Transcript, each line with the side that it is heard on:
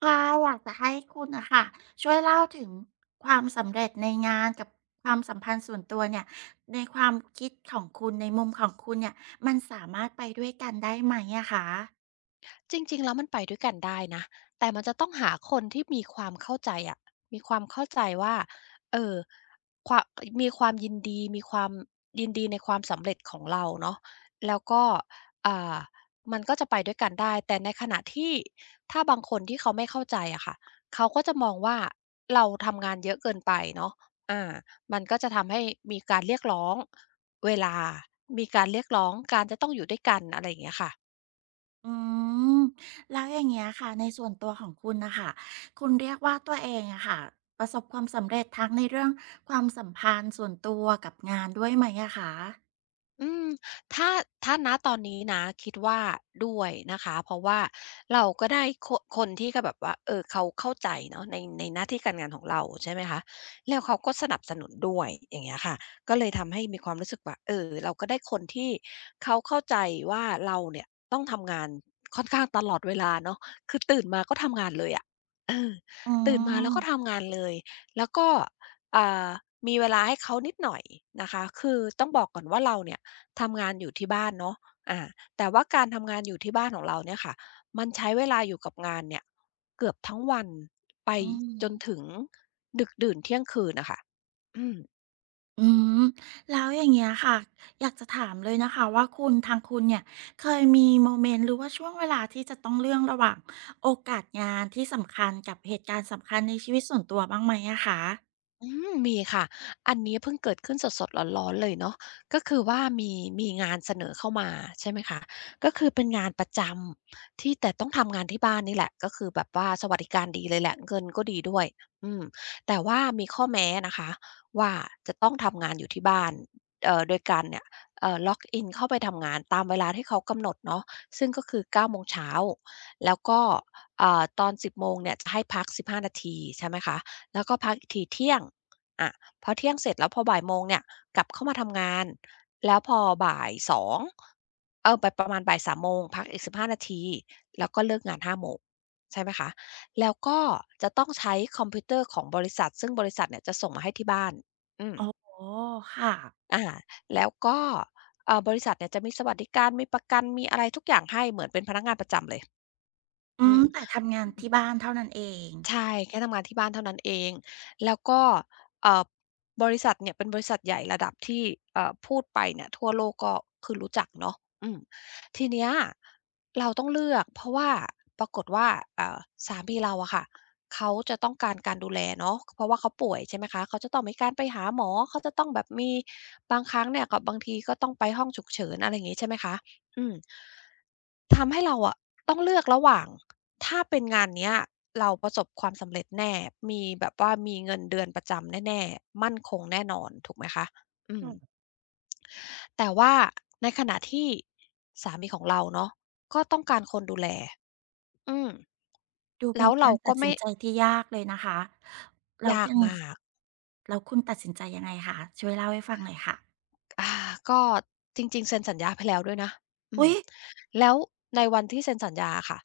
right: ค่ะอยากจะให้คุณนะคะช่วยเล่าถึงความสำเร็จในงานกับความสัมพันธ์ส่วนตัวเนี่ยในความคิดของคุณในมุมของคุณเนี่ยมันสามารถไปด้วยกันได้ไหมอะคะ
left: จริงๆแล้วมันไปด้วยกันได้นะแต่มันจะต้องหาคนที่มีความเข้าใจอะมีความเข้าใจว่าเอ่อความีความยินดีมีความยินดีในความสำเร็จของเราเนาะแล้วก็อ่ามันก็จะไปด้วยกันได้แต่ในขณะที่ถ้าบางคนที่เขาไม่เข้าใจอะค่ะเขาก็จะมองว่าเราทำงานเยอะเกินไปเนาะอามันก็จะทำให้มีการเรียกร้องเวลามีการเรียกร้องการจะต้องอยู่ด้วยกันอะไรอย่างเงี้ยค่ะ
right: อืมแล้วอย่างเงี้ยค่ะในส่วนตัวของคุณนะคะคุณเรียกว่าตัวเองอะค่ะประสบความสำเร็จทั้งในเรื่องความสัมพันธ์ส่วนตัวกับงานด้วยไหมอะคะ
left: อืมถ้าถ้าณตอนนี้นะคิดว่าด้วยนะคะเพราะว่าเราก็ได้คนที่ก็แบบว่าเออเขาเข้าใจเนาะในหน้าที่การงานของเราใช่ไหมคะแล้วเขาก็สนับสนุนด้วยอย่างเงี้ยค่ะก็เลยทำให้มีความรู้สึกว่าเออเราก็ได้คนที่เขาเข้าใจว่าเราเนี่ยต้องทำงานค่อนข้างตลอดเวลาเนาะคือตื่นมาก็ทำงานเลยอะเออ
right: อื
left: ตื่นมาแล้วก็
right: ม
left: ทำงานเลยแล้วก็อ่ามีเวลาให้เขานิดหน่อยนะคะคือต้องบอกก่อนว่าเราเนี่ย ทำงานอยู่ที่บ้านเนาะอาแต่ว่าการทำงานอยู่ที่บ้านของเราเนี่ยค่ะ มันใช้เวลาอยู่กับงานเนี่ยเกือบทั้งวันไป
right: อืม
left: จนถึงดึกดื่นเที่ยงคืนน่ะค่ะอืม
right: อืมแล้วอย่างเงี้ยค่ะอยากจะถามเลยนะคะว่าคุณทางคุณเนี่ยเคยมีโมเมนต์หรือว่าช่วงเวลาที่จะต้องเลือกระหว่างโอกาสงานที่สำคัญกับเหตุการณ์สำคัญในชีวิตส่วนตัวบ้างไหมอะคะ
left: อืมมีค่ะอันนี้เพิ่งเกิดขึ้นสดๆร้อนๆเลยเนาะก็คือว่ามีงานเสนอเข้ามาใช่ไหมคะก็คือเป็นงานประจำที่แต่ต้องทำงานที่บ้านนี่แหละก็คือแบบว่าสวัสดิการดีเลยแหละเงินก็ดีด้วยอืมแต่ว่ามีข้อแม้นะคะว่าจะต้องทำงานอยู่ที่บ้านโดยการเนี่ยlog in เข้าไปทำงานตามเวลาที่เขากำหนดเนาะซึ่งก็คือ9โมงเช้าแล้วก็ตอน10 โมงเนี่ยจะให้พัก15นาทีใช่ไหมคะแล้วก็พักอีกทีเที่ยง อะพอเที่ยงเสร็จแล้วพอบ่ายโมงเนี่ยกลับเข้ามาทำงานแล้วพอบ่าย2เออไปประมาณบ่าย3โมงพักอีก15นาทีแล้วก็เลิกงาน5โมงใช่ไหมคะแล้วก็จะต้องใช้คอมพิวเตอร์ของบริษัทซึ่งบริษัทเนี่ยจะส่งมาให้ที่บ้านอืม
right: โอ๋ค่ะ
left: อาแล้วก็บริษัทเนี่ยจะมีสวัสดิการมีประกันมีอะไรทุกอย่างให้เหมือนเป็นพนักงานประจำเลย
right: อื
left: อื
right: ม
left: ม
right: แต่ทำงานที่บ้านเท่านั้นเอง
left: ใช่แค่ทำงานที่บ้านเท่านั้นเองแล้วก็เอ่อบริษัทเนี่ยเป็นบริษัทใหญ่ระดับที่พูดไปเนี่ยทั่วโลกก็คือรู้จักเนาะอืมทีเนี้ยเราต้องเลือกเพราะว่าปรากฏว่าเอ่อสามีเราอะค่ะเขาจะต้องการการดูแลเนาะเพราะว่าเขาป่วยใช่ไหมคะเขาจะต้องมีการไปหาหมอเขาจะต้องแบบมีบางครั้งเนี่ยก็บางทีก็ต้องไปห้องฉุกเฉินอะไรอย่างงี้ใช่ไหมคะอืม ทำให้เราอะต้องเลือกระหว่างถ้าเป็นงานเนี้ยเราประสบความสำเร็จแน่มีแบบว่ามีเงินเดือนประจำแน่ๆมั่นคงแน่นอนถูกไหมคะอืมแต่ว่าในขณะที่สามีของเราเนาะก็ต้องการคนดูแลอืม
right: ดูเป็
left: แล้
right: น
left: ว
right: กา
left: เรา
right: รตั
left: ก็
right: ดสิ
left: ไม่
right: นใจที่ยากเลยนะคะแล้ว
left: ยาก
right: ทาง
left: มาก
right: แล้วคุณตัดสินใจยังไงคะช่วยเล่าให้ฟังหน่อยค่ะ
left: อาก็จริงๆเซ็นสัญญาไปแล้วด้วยนะอื
right: อุ๊
left: ม
right: ย
left: แล้วในวันที่เซ็นสัญญาอะค่ะ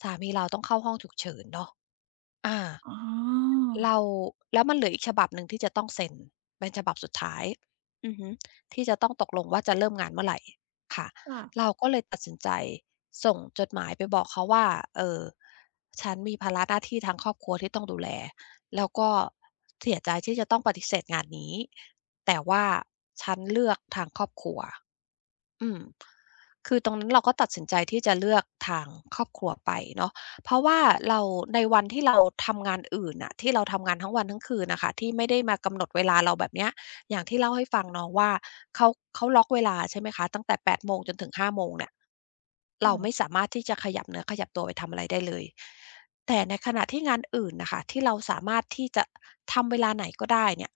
left: สามีเราต้องเข้าห้องฉุกเฉินเนาะอา
right: อ๋อ
left: เราแล้วมันเหลืออีกฉบับหนึ่งที่จะต้องเซ็นเป็นฉบับสุดท้ายอือฮึที่จะต้องตกลงว่าจะเริ่มงานเมื่อไรค่ะ
right: ค่ะ
left: เราก็เลยตัดสินใจส่งจดหมายไปบอกเขาว่าเอ่อฉันมีภาระหน้าที่ทางครอบครัวที่ต้องดูแลแล้วก็เสียใจที่จะต้องปฏิเสธงานนี้แต่ว่าฉันเลือกทางครอบครัว อืมคือตรงนั้นเราก็ตัดสินใจที่จะเลือกทางครอบครัวไปเนาะเพราะว่าเราในวันที่เราทำงานอื่นน่ะที่เราทำงานทั้งวันทั้งคืนน่ะค่ะที่ไม่ได้มากำหนดเวลาเราแบบเนี้ยอย่างที่เล่าให้ฟังเนาะว่าเขาเขาล็อกเวลาใช่ไหมคะตั้งแต่8โมงจนถึง5โมงเนี่ยเราไม่สามารถที่จะขยับเนื้อขยับตัวไปทำอะไรได้เลยแต่ในขณะที่งานอื่นน่ะค่ะที่เราสามารถที่จะทำเวลาไหนก็ได้เนี่ย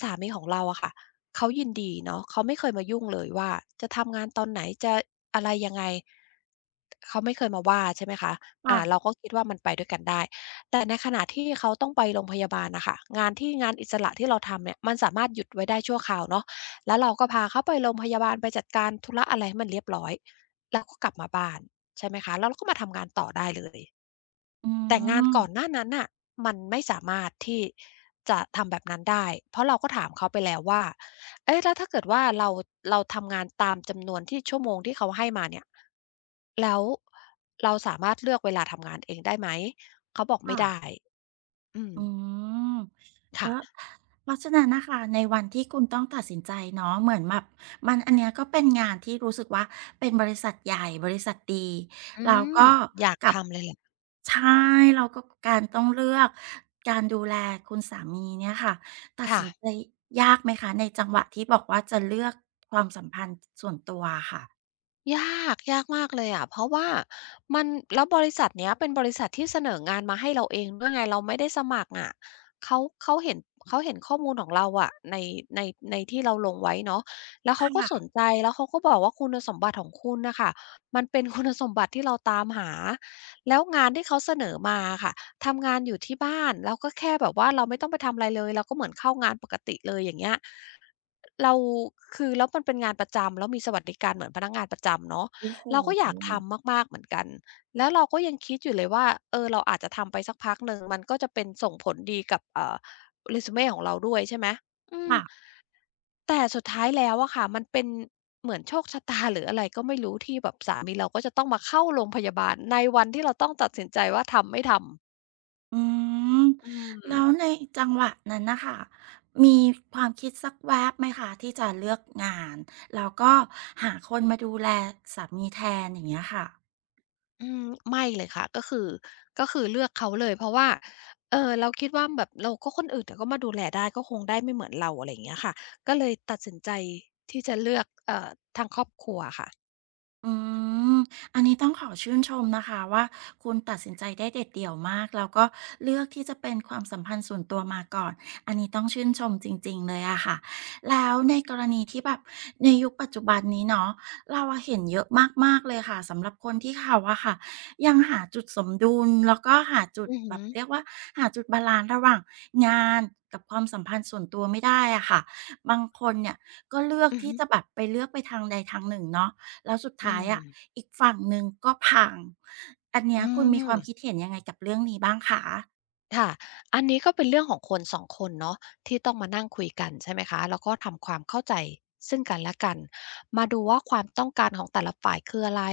left: สามีของเราอะค่ะ เขายินดีเนาะเขาไม่เคยมายุ่งเลยว่าจะทำงานตอนไหนจะอะไรยังไงเขาไม่เคยมาว่าใช่ไหมคะ
right: ค่ะ
left: เราก็คิดว่ามันไปด้วยกันได้แต่ในขณะที่เขาต้องไปโรงพยาบาลน่ะค่ะงานที่งานอิสระที่เราทำเนี่ยมันสามารถหยุดไว้ได้ชั่วคราวเนาะแล้วเราก็พาเขาไปโรงพยาบาลไปจัดการธุระอะไรให้มันเรียบร้อยแล้วก็กลับมาบ้านใช่ไหมคะแล้วเราก็มาทำงานต่อได้เลย
right: อื
left: แต่งาน
right: ม
left: ก่อนหน้านั้นน่ะมันไม่สามารถที่จะทำแบบนั้นได้เพราะเราก็ถามเขาไปแล้วว่าเอ๊ะแล้วถ้าเกิดว่าเราทำงานตามจำนวนที่ชั่วโมงที่เขาให้มาเนี่ยแล้วเราสามารถเลือกเวลาทำงานเองได้ไหมเขาบอกไม่
right: ค่ะ
left: ได้อืม
right: อืมก็
left: ค่ะ
right: เพราะฉะนั้นนะคะในวันที่คุณต้องตัดสินใจเนาะเหมือนแบบมันอันเนี้ยก็เป็นงานที่รู้สึกว่าเป็นบริษัทใหญ่บริษัทดี
left: อื
right: เราก็
left: มอยาก
right: กับ
left: ทำเลยแหละ
right: ใช่เราก็การต้องเลือกการดูแลคุณสามีเนี่ยค่ะตัด
left: ค่ะ
right: สินใจยากไหมคะในจังหวะที่บอกว่าจะเลือกความสัมพันธ์ส่วนตัวค่ะ
left: ยากยากมากเลยอะเพราะว่ามันแล้วบริษัทเนี้ยเป็นบริษัทที่เสนองานมาให้เราเองด้วยไงเราไม่ได้สมัครอะเขาเห็นเขาเห็นข้อมูลของเราอะในในที่เราลงไว้เนาะแล้วเขาก็
right: ค่ะ
left: สนใจแล้วเขาก็บอกว่าคุณสมบัติของคุณนะคะมันเป็น คุณสมบัติที่เราตามหาแล้วงานที่เขาเสนอมาค่ะทำงานอยู่ที่บ้านแล้วก็แค่แบบว่าเราไม่ต้องไปทำอะไรเลยเราก็เหมือนเข้างานปกติเลยอย่างเงี้ย เราคือแล้วมันเป็นงานประจำแล้วมีสวัสดิการเหมือนพนักงานประจำเนาะ
right: โอ้โห
left: เราก็อยากทำมากๆเหมือนกันแล้วเราก็ยังคิดอยู่เลยว่าเออเราอาจจะทำไปสักพักหนึ่งมันก็จะเป็นส่งผลดีกับresume ของเราด้วยใช่ไหมอืม
right: ค่ะ
left: แต่สุดท้ายแล้วอะค่ะมันเป็นเหมือนโชคชะตา หรืออะไรก็ไม่รู้ที่แบบสามีเราก็จะต้องมาเข้าโรงพยาบาลในวันที่เราต้องตัดสินใจว่าทำไม่ทำ
right: อืม
left: อื
right: แล้ว
left: ม
right: ในจังหวะนั้นนะคะมีความคิดสักแวบไหมคะที่จะเลือกงานแล้วก็หาคนมาดูแลสามีแทนอย่างเงี้ยค่ะ
left: อืมไม่เลยค่ะก็คือเลือกเขาเลยเพราะว่าเราคิดว่าแบบเราก็คนอื่นเขาก็มาดูแลได้ก็คงได้ไม่เหมือนเราอะไรอย่างเงี้ยค่ะก็เลยตัดสินใจที่จะเลือกทางครอบครัวค่ะ
right: อืมอันนี้ต้องขอชื่นชมนะคะว่าคุณตัดสินใจได้เด็ดเดี่ยวมากแล้วก็เลือกที่จะเป็นความสัมพันธ์ส่วนตัวมาก่อนอันนี้ต้องชื่นชมจริงๆเลยอะค่ะแล้วในกรณีที่แบบในยุคปัจจุบันนี้เนาะเราอะเห็นเยอะมากๆเลยค่ะสำหรับคนที่เขาอะค่ะยังหาจุดสมดุลแล้วก็หาจุด
left: อือ
right: แบ
left: ฮึ
right: บเรียกว่าหาจุดบาลานซ์ระหว่างงานกับความสัมพันธ์ส่วนตัวไม่ได้อะค่ะบางคนเนี่ยก็เลือก
left: อือ
right: ที่
left: ฮึ
right: จะแบบไปเลือกไปทางใดทางหนึ่งเนาะ แล้วสุด
left: อื
right: ท้ายอะ
left: ม
right: อีกฝั่งหนึ่งก็พังอันเนี้
left: อื
right: ยคุณมีความคิด
left: ม
right: เห็นยังไงกับเรื่องนี้บ้างคะ
left: ค่ะ อันนี้ก็เป็นเรื่องของคน2คนเนาะที่ต้องมานั่งคุยกันใช่ไหมคะแล้วก็ทำความเข้าใจซึ่งกันและกันมาดูว่าความต้องการของแต่ละฝ่ายคืออะไร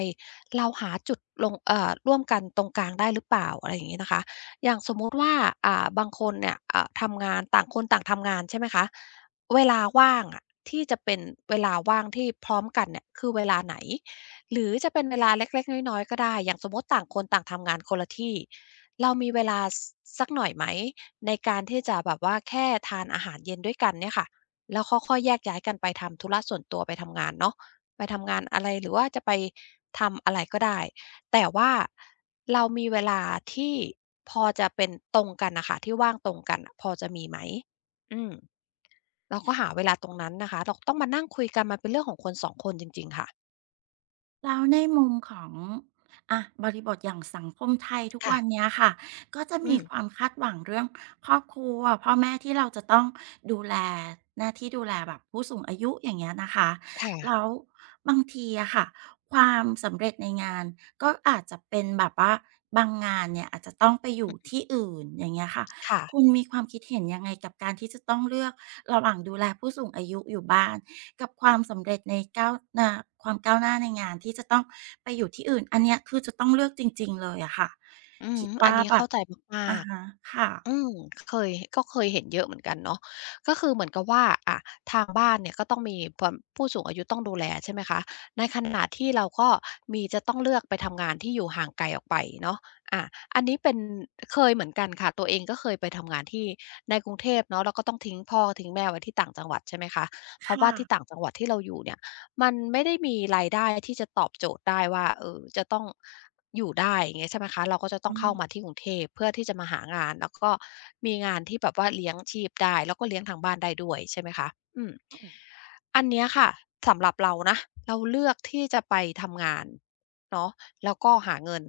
left: เราหาจุดลงร่วมกันตรงกลางได้หรือเปล่าอะไรอย่างงี้นะคะอย่างสมมุติว่าบางคนเนี่ยทำงานต่างคนต่างทำงานใช่ไหมคะเวลาว่างอะที่จะเป็นเวลาว่างที่พร้อมกันเนี่ยคือเวลาไหนหรือจะเป็นเวลาเล็กๆน้อยๆก็ได้อย่างสมมติต่างคนต่างทำงานคนละที่ เรามีเวลาสักหน่อยไหมในการที่จะแบบว่าแค่ทานอาหารเย็นด้วยกันเนี่ยค่ะแล้วก็ค่อยๆแยกย้ายกันไปทำธุระส่วนตัวไปทำงานเนาะไปทำงานอะไรหรือว่าจะไปทำอะไรก็ได้แต่ว่าเรามีเวลาที่พอจะเป็นตรงกันน่ะค่ะที่ว่างตรงกันน่ะพอจะมีไหมอืมเราก็หาเวลาตรงนั้นนะคะเราต้องมานั่งคุยกันมันเป็นเรื่องของคนสองคนจริงๆค่ะ
right: แล้วในมุมของอะบริบทอย่างสังคมไทยทุก
left: ค่ะ
right: วันเนี้ยค่ะก็จะ
left: อื
right: มี
left: ม
right: ความคาดหวังเรื่องครอบครัวพ่อแม่ที่เราจะต้องดูแลหน้าที่ดูแลแบบผู้สูงอายุอย่างเงี้ยนะคะ
left: ค่ะ
right: แล้วบางทีอะค่ะความสำเร็จในงานก็อาจจะเป็นแบบว่าบางงานเนี่ยอาจจะต้องไปอยู่
left: อือ
right: ที่อื่นอย่างเงี้ยค่ะ
left: ค่ะ
right: คุณมีความคิดเห็นยังไงกับการที่จะต้องเลือกระหว่างดูแลผู้สูงอายุอยู่บ้าน กับความสำเร็จในก้าวหน้าความก้าวหน้าในงานที่จะต้องไปอยู่ที่อื่นอันเนี้ยคือจะต้องเลือกจริงๆเลยอะค่ะ
left: อือ
right: คิด
left: ฮึอั
right: ว่า
left: นนี้
right: แบบ
left: เข้าใจมา
right: อะ
left: ก
right: ฮะค่ะ
left: ๆ อืมเคยก็เคยเห็นเยอะเหมือนกันเนาะก็คือเหมือนกับว่าอะทางบ้านเนี่ยก็ต้องมีความผู้สูงอายุต้องดูแลใช่ไหมคะในขณะที่เราก็มีจะต้องเลือกไปทำงานที่อยู่ห่างไกลออกไปเนาะอาอันนี้เป็นเคยเหมือนกันค่ะตัวเองก็เคยไปทำงานที่ในกรุงเทพเนาะแล้วก็ต้องทิ้งพ่อทิ้งแม่ไว้ที่ต่างจังหวัดใช่ไหมคะเพราะว่า
right: ค่ะ
left: ที่ต่างจังหวัดที่เราอยู่เนี่ย มันไม่ได้มีรายได้ที่จะตอบโจทย์ได้ว่าเออจะต้องอยู่ได้อย่างเงี้ยใช่ไหมคะเราก็จะต้
right: อื
left: องเข้ามา
right: ม
left: ที่กรุงเทพเพื่อที่จะมาหางานแล้วก็มีงานที่แบบว่าเลี้ยงชีพได้แล้วก็เลี้ยงทางบ้านได้ด้วยใช่ไหมคะอืมอันเนี้ยค่ะสำหรับเรานะเราเลือกที่จะไปทำงานเนาะแล้วก็หาเงิน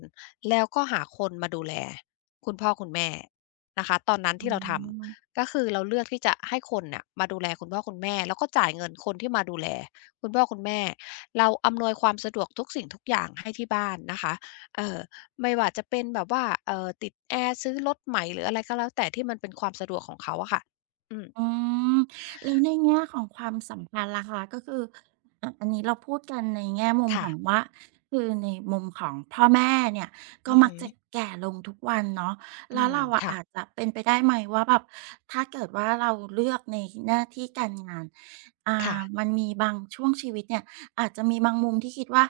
left: แล้วก็หาคนมาดูแลคุณพ่อคุณแม่นะคะตอนนั้น
right: อื
left: ที่เราท
right: ม
left: ำก็คือเราเลือกที่จะให้คนเน่ยมาดูแลคุณพ่อคุณแม่แล้วก็จ่ายเงินคนที่มาดูแล คุณพ่อคุณแม่เราอำนวยความสะดวกทุกสิ่งทุกอย่างให้ที่บ้านนะคะเอ่อไม่ว่าจะเป็นแบบว่าติดแอร์ซื้อรถใหม่หรืออะไรก็แล้วแต่ที่มันเป็นความสะดวกของเขาอะค่ะอืม
right: อืมแล้วในแง่ของความสัมพันธ์ล่ะคะก็คืออะอันนี้เราพูดกันในแง่มุมข
left: ค่ะ
right: องว่าคือในมุมของพ่อแม่เนี่ยก็
left: อือ
right: มัก
left: ฮึ
right: จะแก่ลงทุกวันเนาะ
left: อื
right: แล้ว
left: ม
right: เราอะ
left: ค่ะ
right: อาจจะเป็นไปได้ไหมว่าแบบถ้าเกิดว่าเราเลือกในหน้าที่การงาน
left: ค่ะ
right: มันมีบางช่วงชีวิตเนี่ยอาจจะมีบางมุมที่คิดว่า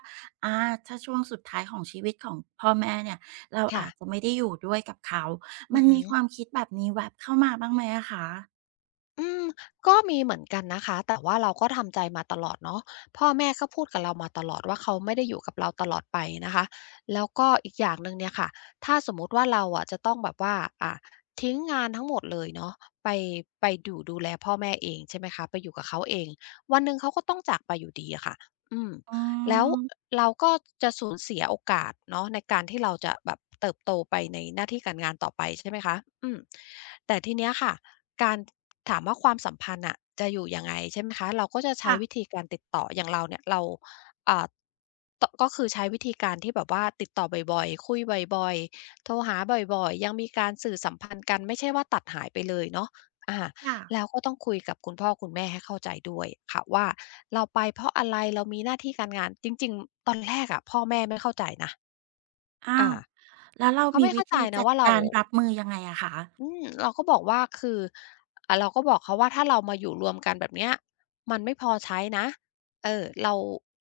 right: อาถ้าช่วงสุดท้ายของชีวิตของพ่อแม่เนี่ยเรา
left: ค่ะ
right: อาจจะไม่ได้อยู่ด้วยกับเขา
left: อื
right: มั
left: อ
right: น
left: ฮึ
right: มีความคิดแบบนี้แวบเข้ามาบ้างไหมอะคะ
left: อืมก็มีเหมือนกันนะคะแต่ว่าเราก็ทำใจมาตลอดเนาะพ่อแม่ก็พูดกับเรามาตลอดว่าเขาไม่ได้อยู่กับเราตลอดไปนะคะแล้วก็อีกอย่างหนึ่งเนี่ยค่ะถ้าสมมุติว่าเราอะจะต้องแบบว่าอ่าทิ้งงานทั้งหมดเลยเนาะไปไปอยู่ดูแลพ่อแม่เองใช่ไหมคะไปอยู่กับเขาเองวันหนึ่งเขาก็ต้องจากไปอยู่ดีอะค่ะอืม
right: อื
left: แล้ว
right: ม
left: เราก็จะสูญเสียโอกาสเนาะในการที่เราจะแบบเติบโตไปในหน้าที่การงานต่อไปใช่ไหมคะอืมแต่ทีเนี้ยค่ะการถามว่าความสัมพันธ์อ่ะจะอยู่ยังไงใช่ไหมคะเราก็จะใช้
right: ค่ะ
left: วิธีการติดต่ออย่างเราเนี่ยเราอ่าตก็คือใช้วิธีการที่แบบว่าติดต่อบ่อยๆคุยบ่อยๆโทรหาบ่อยๆยังมีการสื่อสัมพันธ์กันไม่ใช่ว่าตัดหายไปเลยเนาะอา
right: ค่ะ
left: แล้วก็ต้องคุยกับคุณพ่อคุณแม่ให้เข้าใจด้วยค่ะว่าเราไปเพราะอะไรเรามีหน้าที่การงานจริงๆตอนแรกอะพ่อแม่ไม่เข้าใจนะ
right: อ้า
left: อา
right: วแล้วเรา
left: เขา
right: มี
left: ไม่
right: วิ
left: เข้าใจ
right: ธี
left: นะ
right: จัด
left: ว่าเรา
right: การรับมือยังไงอะคะ
left: อืมเราก็บอกว่าคือเราก็บอกเขาว่าถ้าเรามาอยู่รวมกันแบบเนี้ยมันไม่พอใช้นะ เออ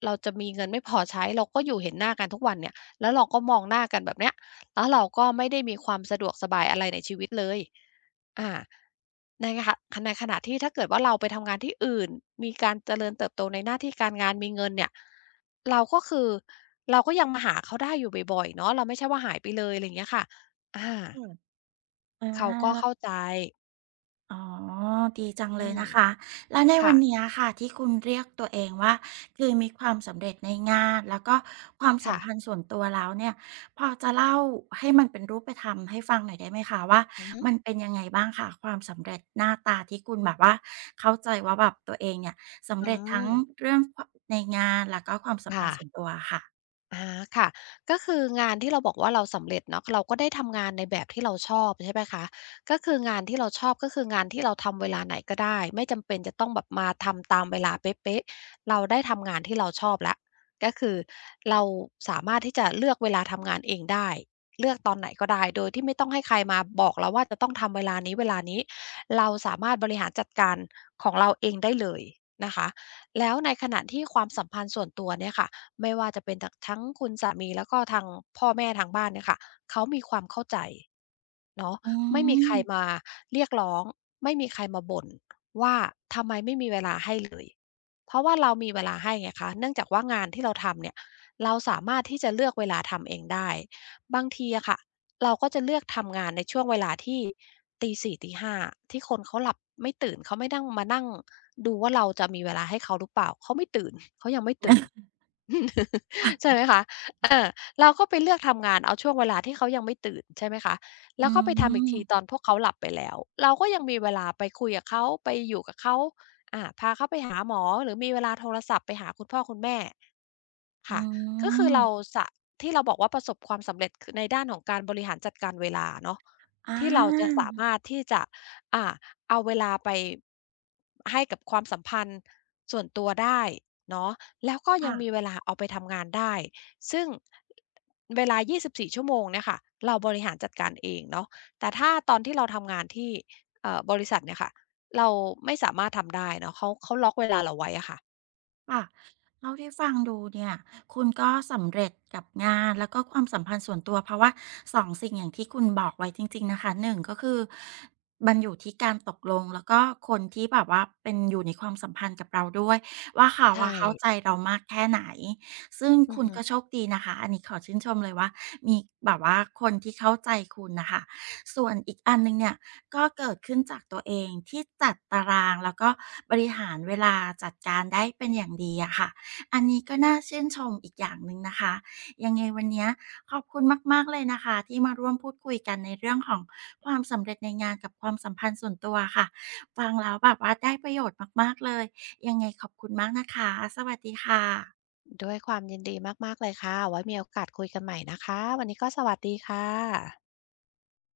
left: เราจะมีเงินไม่พอใช้เราก็อยู่เห็นหน้ากันทุกวันเนี่ยแล้วเราก็มองหน้ากันแบบเนี้ยแล้วเราก็ไม่ได้มีความสะดวกสบายอะไรในชีวิตเลยอ่าในขะในขณะที่ถ้าเกิดว่าเราไปทำงานที่อื่นมีการเจริญเติบโตในหน้าที่การงานมีเงินเนี่ยเราก็คือเราก็ยังมาหาเขาได้อยู่บ่อยๆเนาะเราไม่ใช่ว่าหายไปเลยอะไรอย่างเงี้ยค่ะอา
right: อืมอา
left: เขาก็เข้าใจ
right: อ๋อดีจัง
left: อื
right: เลย
left: ม
right: นะคะแล้วในวั
left: ค่ะ
right: นเนี้ยค่ะที่คุณเรียกตัวเองว่าคือมีความสำเร็จในงานแล้วก็ความสัม
left: ค่ะ
right: พันธ์ส่วนตัวแล้วเนี่ยพอจะเล่าให้มันเป็นรูปธรรมให้ฟังหน่อยได้ไหมคะว่า
left: อือฮึ
right: มันเป็นยังไงบ้างค่ะความสำเร็จหน้าตาที่คุณแบบว่าเข้าใจว่าแบบตัวเองเนี่ยสำ
left: อื
right: เร็จทั้ง
left: ม
right: เรื่องขในงานแล้วก็ความสัมพัน
left: ค่ะ
right: ธ์ส่วนตัวอะค่ะ
left: อาค่ะก็คืองานที่เราบอกว่าเราสำเร็จเนาะเราก็ได้ทำงานในแบบที่เราชอบใช่ไหมคะก็คืองานที่เราชอบก็คืองานที่เราทำเวลาไหนก็ได้ไม่จำเป็นจะต้องแบบมาทำตามเวลาเป๊ะๆเราได้ทำงานที่เราชอบแล้วก็คือเราสามารถที่จะเลือกเวลาทำงานเองได้เลือกตอนไหนก็ได้โดยที่ไม่ต้องให้ใครมาบอกเราว่าจะต้องทำเวลานี้เวลานี้เราสามารถบริหารจัดการของเราเองได้เลยนะคะแล้วในขณะที่ความสัมพันธ์ส่วนตัวเนี่ยค่ะ ไม่ว่าจะเป็นจากทั้งคุณสามีแล้วก็ทางพ่อแม่ทางบ้านเนี่ยค่ะเขามีความเข้าใจเนาะ
right: อื
left: ไม่มีใคร
right: ม
left: มาเรียกร้องไม่มีใครมาบ่นว่าทำไมไม่มีเวลาให้เลยเพราะว่าเรามีเวลาให้ไงคะเนื่องจากว่างานที่เราทำเนี่ยเราสามารถที่จะเลือกเวลาทำเองได้บางทีอะค่ะเราก็จะเลือกทำงานในช่วงเวลาที่ตีสี่ตี5้าที่คนเขาหลับไม่ตื่นเขาไม่นั่งมานั่งดูว่าเราจะมีเวลาให้เขาหรือเปล่าเขาไม่ตื่นเขายังไม่ตื่น ใช่ไหมคะเออเราก็ไปเลือกทำงานเอาช่วงเวลาที่เขายังไม่ตื่นใช่ไหมคะ
right: อื
left: แล้วก็ไปทำอีกทีตอน
right: ม
left: พวกเขาหลับไปแล้ว เราก็ยังมีเวลาไปคุยกับเขาไปอยู่กับเขาพาเขาไปหาหมอหรือมีเวลาโทรศัพท์ไปหาคุณพ่อคุณแม่
right: อื
left: ค่ะก็คือเรา
right: ม
left: สะที่เราบอกว่าประสบความสำเร็จคือในด้านของการบริหารจัดการเวลาเนาะ
right: อา
left: ที่เราจะสามารถที่จะอ่าเอาเวลาไปให้กับความสัมพันธ์ส่วนตัวได้ เนาะแล้วก็ยั
right: ค่ะ
left: งมีเวลาเอาไปทำงานได้ซึ่งเวลา 24 ชั่วโมงเนี่ยค่ะเราบริหารจัดการเองเนาะแต่ถ้าตอนที่เราทำงานที่บริษัทเนี่ยค่ะเราไม่สามารถทำได้เนาะเขาเขาล็อกเวลาเราไว้อะค่ะ
right: ค่ะเท่าที่ฟังดูเนี่ยคุณก็สำเร็จกับงานแล้วก็ความสัมพันธ์ส่วนตัวเพราะว่าสองสิ่งอย่างที่คุณบอกไว้จริงๆนะคะหนึ่งก็คือมันอยู่ที่การตกลงแล้วก็คนที่แบบว่าเป็นอยู่ในความสัมพันธ์กับเราด้วยว่าเขา
left: ใช่
right: อะเข้าใจเรามากแค่ไหนซึ่ง
left: อือ
right: คุณ
left: ฮึ
right: ก็โชคดีนะคะอันนี้ขอชื่นชมเลยว่ามีแบบว่าคนที่เข้าใจคุณน่ะค่ะ ส่วนอีกอันหนึ่งเนี่ยก็เกิดขึ้นจากตัวเองที่จัดตารางแล้วก็บริหารเวลาจัดการได้เป็นอย่างดีอะค่ะอันนี้ก็น่าชื่นชมอีกอย่างหนึ่งนะคะยังไงวันเนี้ยขอบคุณมากๆเลยนะคะที่มาร่วมพูดคุยกันในเรื่องของความสำเร็จในงานกับความสัมพันธ์ส่วนตัวค่ะฟังแล้วแบบว่าได้ประโยชน์มากๆเลยยังไงขอบคุณมากนะคะสวัสดีค่ะ
left: ด้วยความยินดีมากๆเลยค่ะไว้มีโอกาสคุยกันใหม่นะคะวันนี้ก็สวัสดีค่ะ